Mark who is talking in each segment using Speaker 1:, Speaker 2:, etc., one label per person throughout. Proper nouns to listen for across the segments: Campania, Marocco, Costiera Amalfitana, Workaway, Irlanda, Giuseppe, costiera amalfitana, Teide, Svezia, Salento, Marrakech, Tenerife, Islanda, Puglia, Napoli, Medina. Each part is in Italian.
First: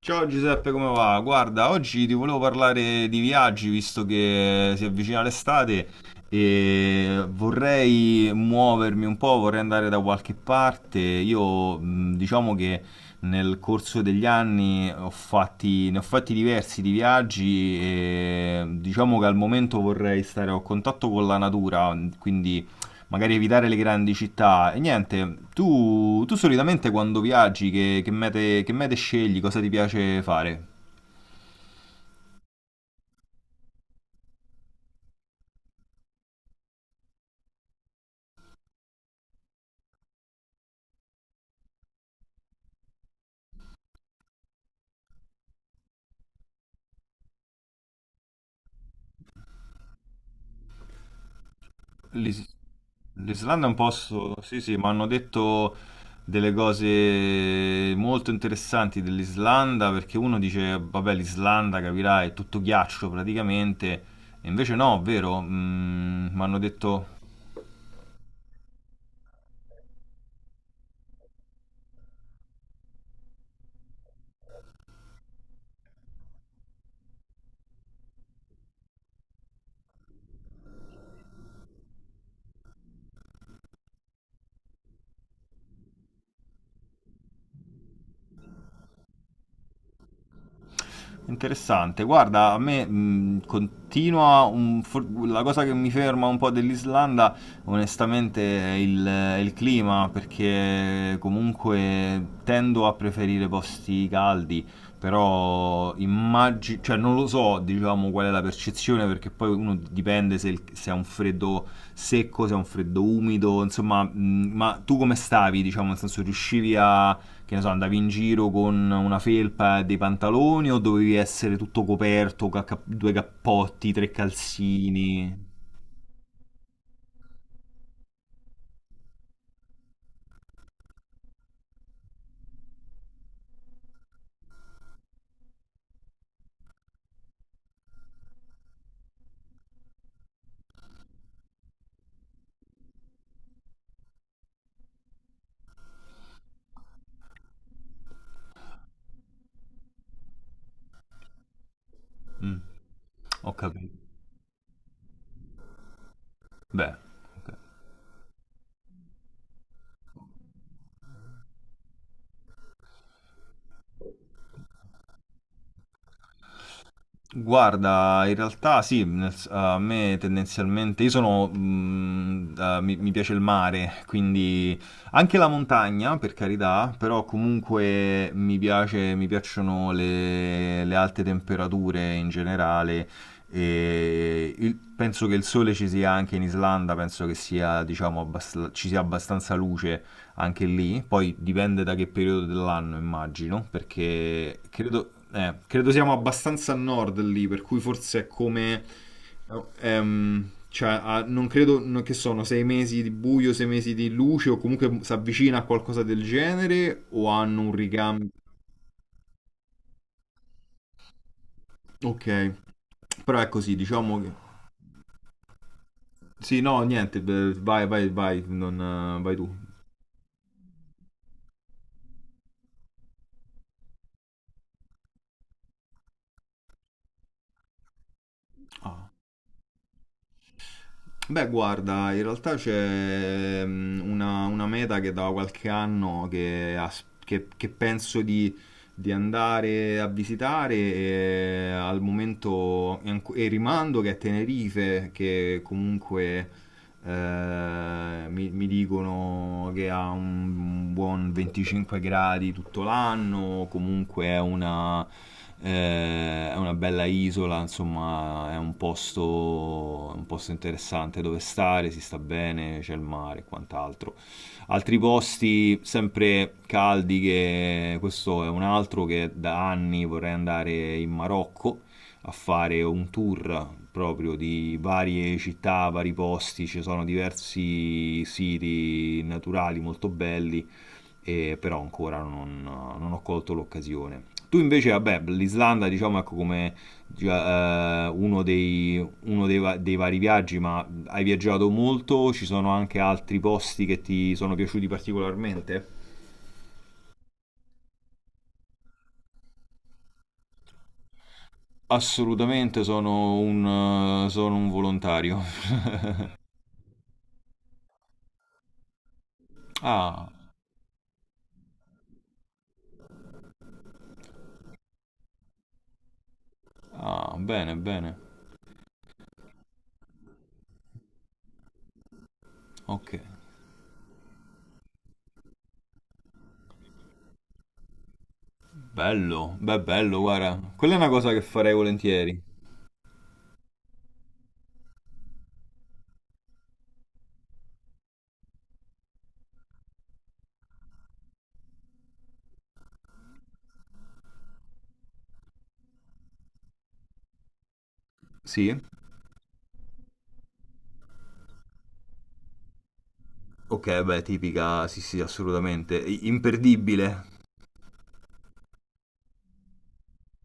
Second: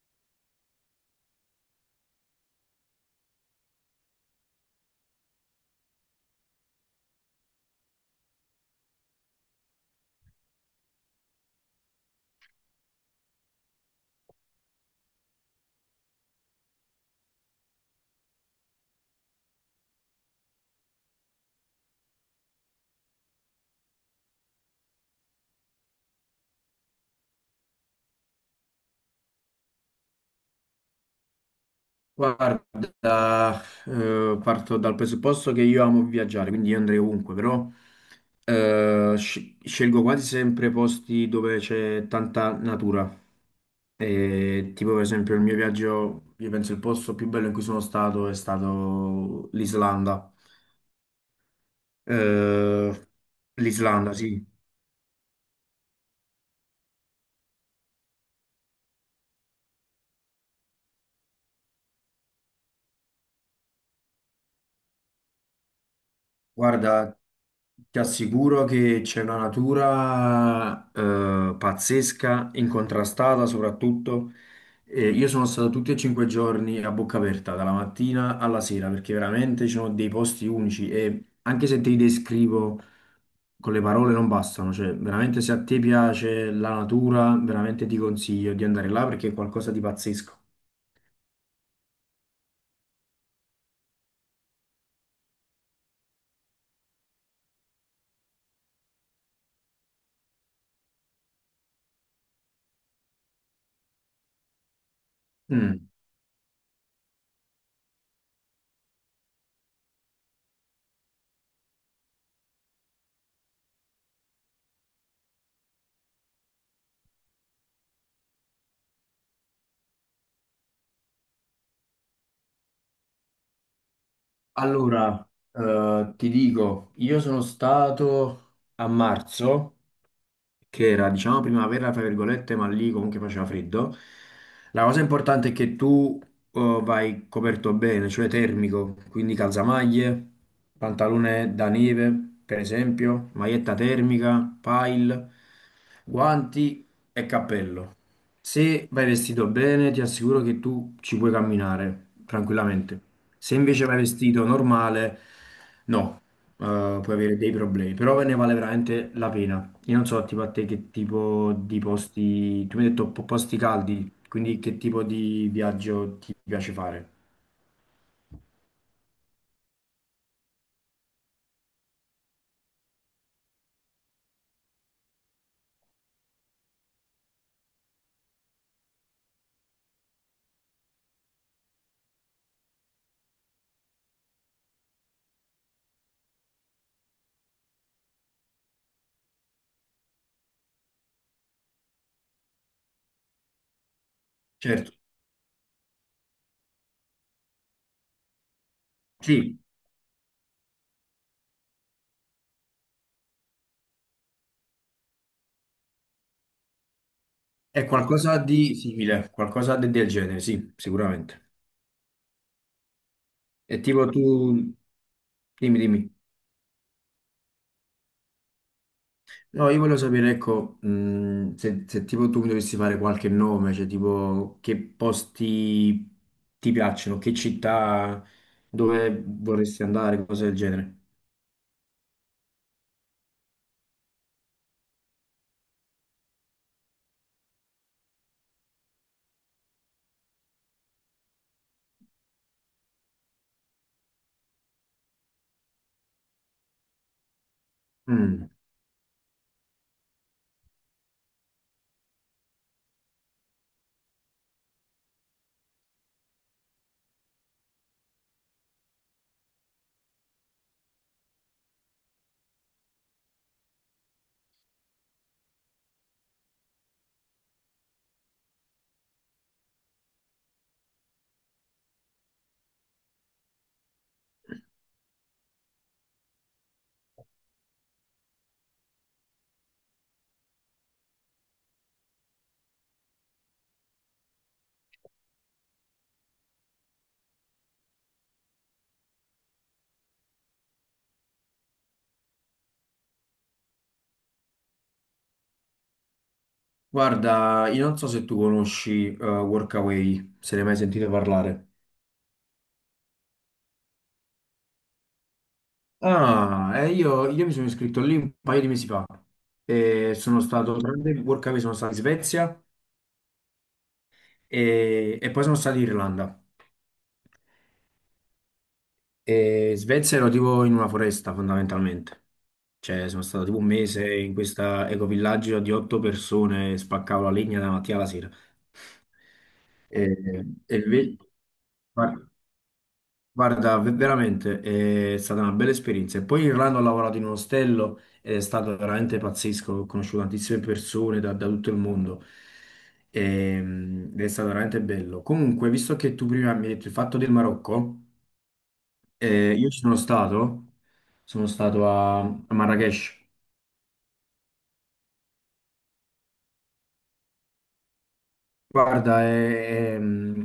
Speaker 1: Ciao Giuseppe, come va? Guarda, oggi ti volevo parlare di viaggi visto che si avvicina l'estate e vorrei muovermi un po', vorrei andare da qualche parte. Io diciamo che nel corso degli anni ne ho fatti diversi di viaggi e diciamo che al momento vorrei stare a contatto con la natura, quindi magari evitare le grandi città. E niente, tu solitamente quando viaggi, che mete scegli, cosa ti piace fare?
Speaker 2: Guarda, parto dal presupposto che io amo viaggiare, quindi io andrei ovunque, però scelgo quasi sempre posti dove c'è tanta natura. E tipo per esempio il mio viaggio, io penso il posto più bello in cui sono stato è stato l'Islanda.
Speaker 1: L'Is-
Speaker 2: Eh,
Speaker 1: L'Islanda è un
Speaker 2: L'Islanda,
Speaker 1: posto,
Speaker 2: sì.
Speaker 1: sì, sì, mi hanno detto delle cose molto interessanti dell'Islanda, perché uno dice, vabbè, l'Islanda, capirai, è tutto ghiaccio praticamente, e invece no, vero? Mi hanno detto.
Speaker 2: Guarda, ti assicuro che c'è una natura pazzesca, incontrastata soprattutto. Io sono stato tutti e 5 giorni a bocca aperta, dalla mattina alla sera, perché veramente ci sono dei posti unici e anche se te li descrivo con le parole non bastano, cioè veramente se a te piace la natura, veramente ti consiglio di andare là perché è qualcosa di pazzesco.
Speaker 1: Interessante, guarda, a me continua la cosa che mi ferma un po' dell'Islanda, onestamente, è il clima, perché comunque tendo a preferire posti caldi,
Speaker 2: Mm.
Speaker 1: però immagino, cioè non lo so, diciamo, qual è la percezione, perché poi uno dipende se, se è un freddo secco, se è un freddo umido, insomma, ma tu come stavi, diciamo, nel senso riuscivi a che ne so, andavi in giro con una felpa e dei pantaloni o dovevi essere tutto coperto, due cappotti, tre
Speaker 2: Allora,
Speaker 1: calzini?
Speaker 2: ti dico, io sono stato a marzo, che era, diciamo, primavera, tra virgolette, ma lì comunque faceva freddo. La cosa importante è che tu vai coperto bene, cioè termico, quindi calzamaglie, pantalone da neve, per esempio, maglietta termica, pile, guanti e cappello. Se vai vestito bene, ti assicuro che tu ci puoi camminare
Speaker 1: Mm,
Speaker 2: tranquillamente.
Speaker 1: ho
Speaker 2: Se invece vai
Speaker 1: capito.
Speaker 2: vestito normale, no
Speaker 1: Beh,
Speaker 2: puoi avere dei
Speaker 1: ok.
Speaker 2: problemi, però ne vale veramente la pena. Io non so, tipo a te che tipo di posti, tu mi hai detto posti caldi, quindi che tipo di viaggio ti piace fare?
Speaker 1: Guarda, in realtà sì, a me tendenzialmente, io sono, mi piace il mare, quindi anche la montagna, per carità, però comunque mi piacciono le alte temperature in generale e penso che il sole ci sia anche in Islanda, penso che sia, diciamo, ci sia abbastanza luce anche lì, poi dipende da che periodo dell'anno immagino, perché
Speaker 2: Certo,
Speaker 1: credo siamo abbastanza a nord lì, per cui forse è come.
Speaker 2: sì,
Speaker 1: Cioè, non credo che sono sei mesi di buio, sei mesi di luce, o comunque si avvicina a qualcosa del genere, o hanno un
Speaker 2: è
Speaker 1: ricambio.
Speaker 2: qualcosa di simile, qualcosa del genere, sì, sicuramente.
Speaker 1: Ok, però è così,
Speaker 2: E tipo
Speaker 1: diciamo
Speaker 2: tu,
Speaker 1: che.
Speaker 2: dimmi.
Speaker 1: Sì, no, niente, beh, vai, vai, vai, non, vai tu.
Speaker 2: No, io volevo sapere, ecco, se, se tipo tu mi dovessi fare qualche nome, cioè tipo che posti ti piacciono, che città, dove vorresti andare, cose del genere.
Speaker 1: Beh, guarda, in realtà c'è una meta che da qualche anno che penso di andare a visitare e al momento e rimando che è Tenerife, che comunque
Speaker 2: Mm.
Speaker 1: mi dicono che ha un buon 25 gradi tutto l'anno, comunque è una bella isola, insomma, è un posto interessante dove stare, si sta bene, c'è il mare e quant'altro. Altri posti sempre caldi, che questo è un altro che da anni vorrei andare in Marocco a fare un tour proprio di varie città, vari posti, ci sono diversi siti naturali molto belli, e però ancora non ho colto l'occasione. Tu invece, vabbè, l'Islanda diciamo ecco come già, uno dei vari viaggi, ma hai viaggiato molto, ci sono anche altri posti che ti sono piaciuti particolarmente?
Speaker 2: Guarda, io non so se tu conosci Workaway, se ne hai mai sentito parlare.
Speaker 1: Assolutamente sono un volontario.
Speaker 2: Io mi sono iscritto lì un paio di mesi fa. E
Speaker 1: Ah.
Speaker 2: sono stato, durante il Workaway sono stato in Svezia e poi sono stato in Irlanda.
Speaker 1: Ah, bene, bene.
Speaker 2: E in Svezia ero tipo in una foresta fondamentalmente. Cioè,
Speaker 1: Ok.
Speaker 2: sono stato tipo un mese in questo ecovillaggio di otto persone, spaccavo la legna dalla mattina alla sera.
Speaker 1: Bello. Beh,
Speaker 2: E,
Speaker 1: bello, guarda.
Speaker 2: e
Speaker 1: Quella è una
Speaker 2: ve-
Speaker 1: cosa che farei
Speaker 2: guarda,
Speaker 1: volentieri.
Speaker 2: guarda, veramente è stata una bella esperienza. E poi in Irlanda ho lavorato in un ostello ed è stato veramente pazzesco. Ho conosciuto tantissime persone da tutto il mondo. Ed è stato veramente bello. Comunque, visto che tu prima mi hai detto il fatto del Marocco,
Speaker 1: Sì?
Speaker 2: io ci sono stato a Marrakech.
Speaker 1: Ok, beh, tipica, sì, sì, assolutamente. Imperdibile.
Speaker 2: Guarda,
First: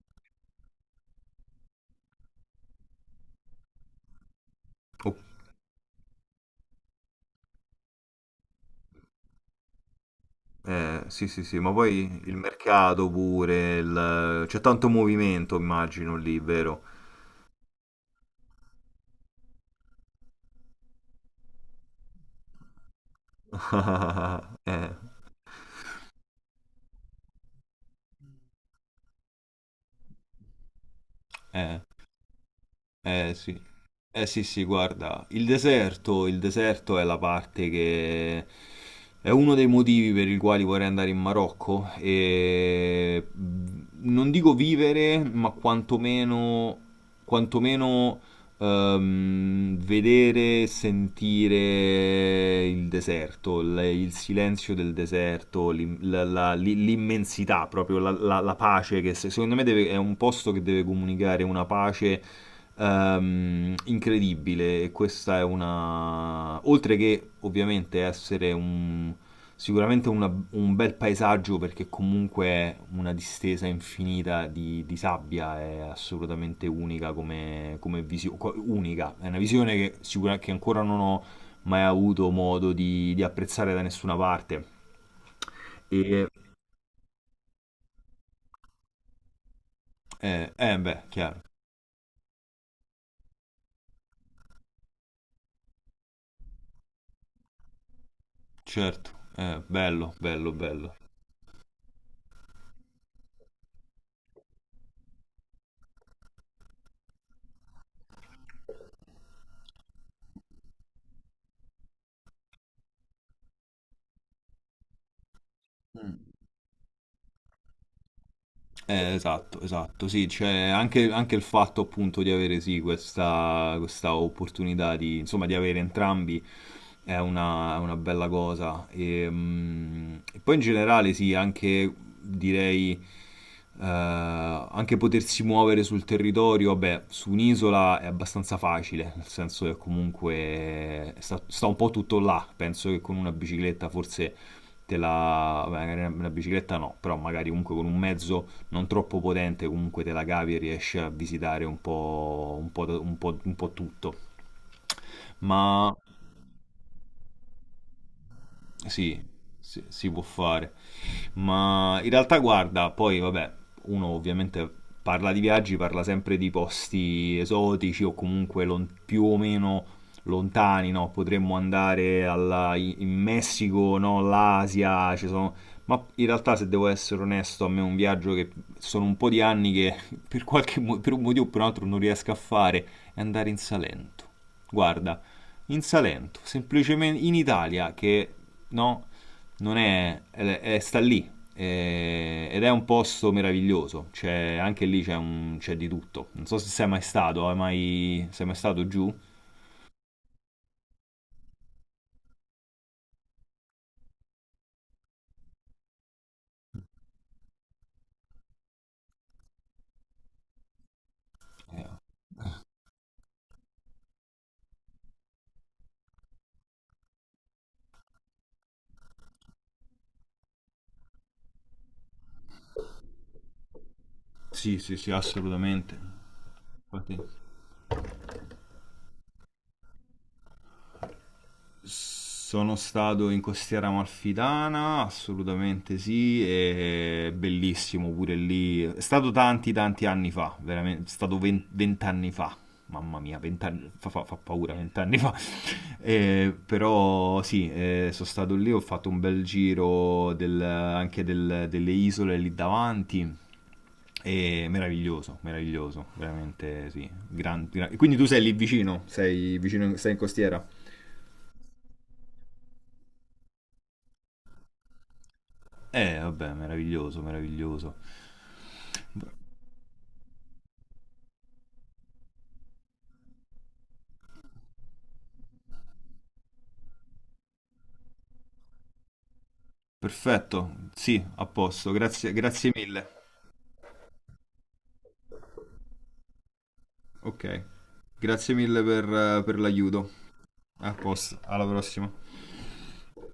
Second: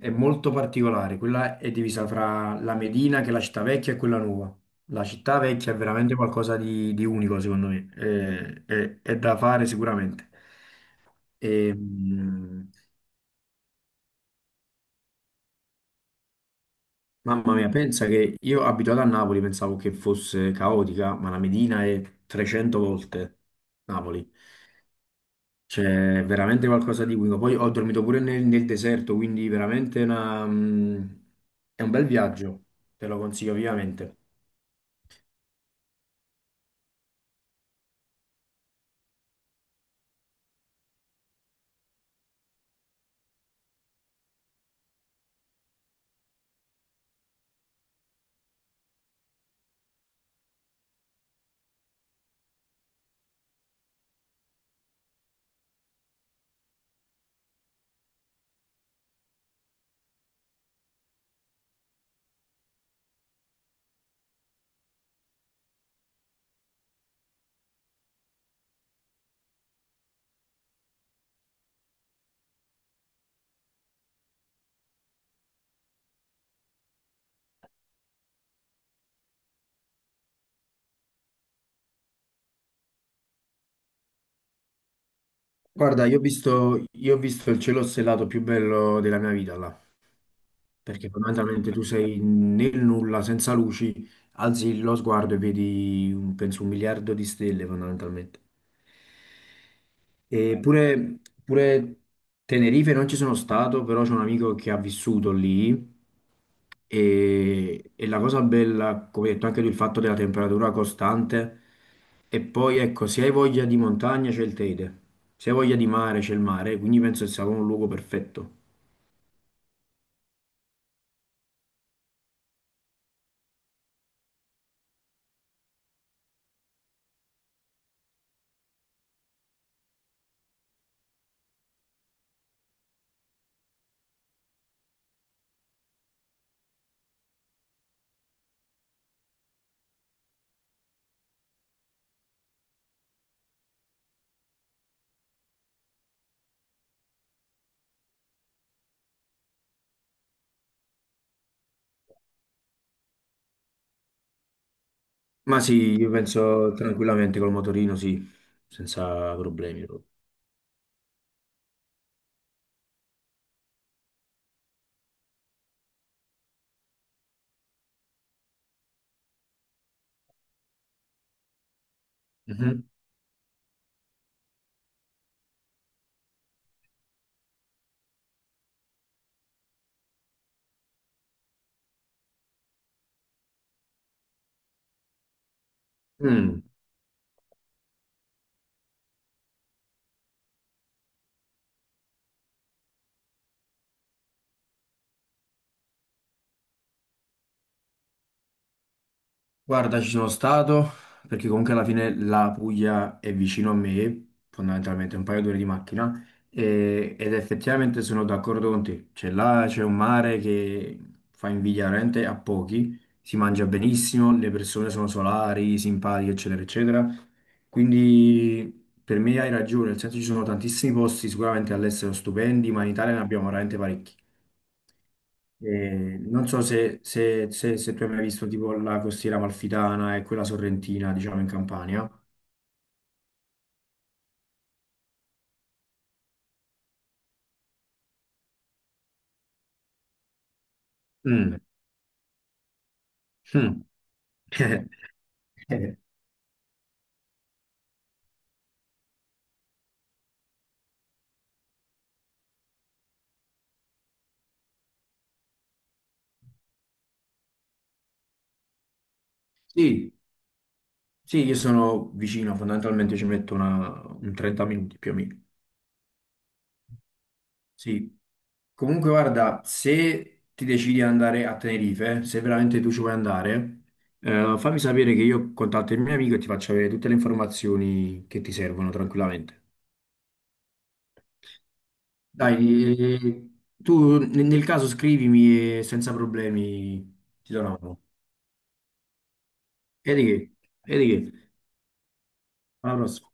Speaker 2: è molto particolare. Quella è divisa fra la Medina, che è la città vecchia, e quella nuova. La
Speaker 1: Oh,
Speaker 2: città vecchia è veramente qualcosa di unico, secondo me. È da fare sicuramente.
Speaker 1: sì, sì, sì, ma
Speaker 2: E,
Speaker 1: poi il
Speaker 2: mm,
Speaker 1: mercato pure, c'è tanto movimento, immagino lì, vero?
Speaker 2: mamma mia, pensa che io abituato a Napoli pensavo che fosse caotica, ma la Medina è 300 volte Napoli.
Speaker 1: Eh,
Speaker 2: C'è veramente qualcosa di unico. Poi ho dormito pure nel deserto, quindi veramente
Speaker 1: eh,
Speaker 2: è un bel viaggio, te lo consiglio
Speaker 1: sì.
Speaker 2: vivamente.
Speaker 1: Eh sì, sì, guarda, il deserto è la parte che è uno dei motivi per i quali vorrei andare in Marocco e non dico vivere, ma quantomeno, vedere, sentire il deserto, il silenzio del deserto, l'immensità, proprio la pace che secondo me è un posto che deve comunicare una pace incredibile. E questa è una, oltre che ovviamente essere un. Sicuramente un bel paesaggio perché comunque una distesa infinita di sabbia è assolutamente unica come visione, unica, è una visione che, che ancora non ho mai avuto modo di apprezzare da nessuna parte.
Speaker 2: Guarda,
Speaker 1: E
Speaker 2: io ho visto il cielo stellato più bello della mia vita là,
Speaker 1: beh,
Speaker 2: perché
Speaker 1: chiaro,
Speaker 2: fondamentalmente tu sei nel nulla, senza luci, alzi lo sguardo e vedi, penso, 1 miliardo di stelle fondamentalmente.
Speaker 1: certo, bello, bello,
Speaker 2: E
Speaker 1: bello.
Speaker 2: pure Tenerife non ci sono stato, però c'è un amico che ha vissuto lì e la cosa bella, come hai detto anche tu, il fatto della temperatura costante. E poi ecco, se hai voglia di montagna c'è il Teide, se hai voglia di mare c'è il mare, quindi penso che sia proprio un luogo perfetto.
Speaker 1: Esatto, esatto, sì, cioè anche, anche il fatto appunto di avere sì questa, opportunità di, insomma, di avere entrambi è una bella cosa. E, e poi in generale sì, anche direi eh, anche potersi muovere sul territorio, vabbè, su un'isola è abbastanza facile, nel senso che comunque sta un po' tutto là, penso che con una bicicletta forse te la. Vabbè, magari una bicicletta no, però magari comunque con un mezzo non troppo potente, comunque te la cavi e riesci a visitare un po', da- un po' tutto.
Speaker 2: Ma
Speaker 1: Ma
Speaker 2: sì, io penso tranquillamente col motorino, sì,
Speaker 1: sì,
Speaker 2: senza
Speaker 1: si,
Speaker 2: problemi proprio.
Speaker 1: si può fare. Ma in realtà, guarda, poi vabbè, uno ovviamente parla di viaggi, parla sempre di posti esotici o comunque più o meno lontani, no? Potremmo andare
Speaker 2: Mhm.
Speaker 1: in Messico, no? L'Asia, ci sono. Ma in realtà, se devo essere onesto, a me è un viaggio che sono un po' di anni che per un motivo o per un altro non riesco a fare è andare in Salento. Guarda, in Salento,
Speaker 2: Mm.
Speaker 1: semplicemente in Italia, che no, non è, sta lì ed è un posto meraviglioso. C'è, anche lì c'è, c'è di tutto. Non so se sei mai stato, hai mai, sei mai stato giù?
Speaker 2: Guarda, ci sono stato perché comunque alla fine la Puglia è vicino a me, fondamentalmente un paio d'ore di macchina, ed effettivamente sono d'accordo con te. Cioè là c'è un mare che fa
Speaker 1: Eh,
Speaker 2: invidia veramente a pochi, si mangia benissimo, le persone sono solari, simpatiche, eccetera, eccetera. Quindi per me hai ragione, nel senso ci sono tantissimi posti sicuramente all'estero stupendi, ma in Italia ne abbiamo veramente parecchi.
Speaker 1: Sì, sì, sì, assolutamente.
Speaker 2: Non so se,
Speaker 1: Infatti-
Speaker 2: se tu hai mai visto tipo la costiera amalfitana e quella sorrentina, diciamo, in Campania.
Speaker 1: Sono stato in Costiera Amalfitana, assolutamente sì, e bellissimo pure lì. È stato tanti, tanti anni fa, veramente, è stato
Speaker 2: Mm,
Speaker 1: vent'anni fa. Mamma mia,
Speaker 2: mm.
Speaker 1: vent'anni fa, fa paura, vent'anni fa.
Speaker 2: Eh,
Speaker 1: Però sì, sono stato lì, ho fatto un bel giro delle isole lì davanti. E meraviglioso, meraviglioso, veramente sì. Quindi tu sei lì vicino, sei
Speaker 2: sì,
Speaker 1: in costiera?
Speaker 2: sì, io sono vicino, fondamentalmente ci metto un 30 minuti più o meno.
Speaker 1: Vabbè, meraviglioso, meraviglioso.
Speaker 2: Sì. Comunque, guarda, se ti decidi di andare a Tenerife, se veramente tu ci vuoi andare, fammi sapere che io contatto il mio amico e ti faccio avere tutte le informazioni che ti servono tranquillamente.
Speaker 1: Perfetto, sì, a posto, grazie,
Speaker 2: Dai,
Speaker 1: grazie mille.
Speaker 2: eh, tu nel caso scrivimi e senza problemi
Speaker 1: Ok,
Speaker 2: ti do una mano.
Speaker 1: grazie mille per l'aiuto.
Speaker 2: E di che?
Speaker 1: A
Speaker 2: E di
Speaker 1: posto,
Speaker 2: che?
Speaker 1: alla prossima.
Speaker 2: Alla prossima.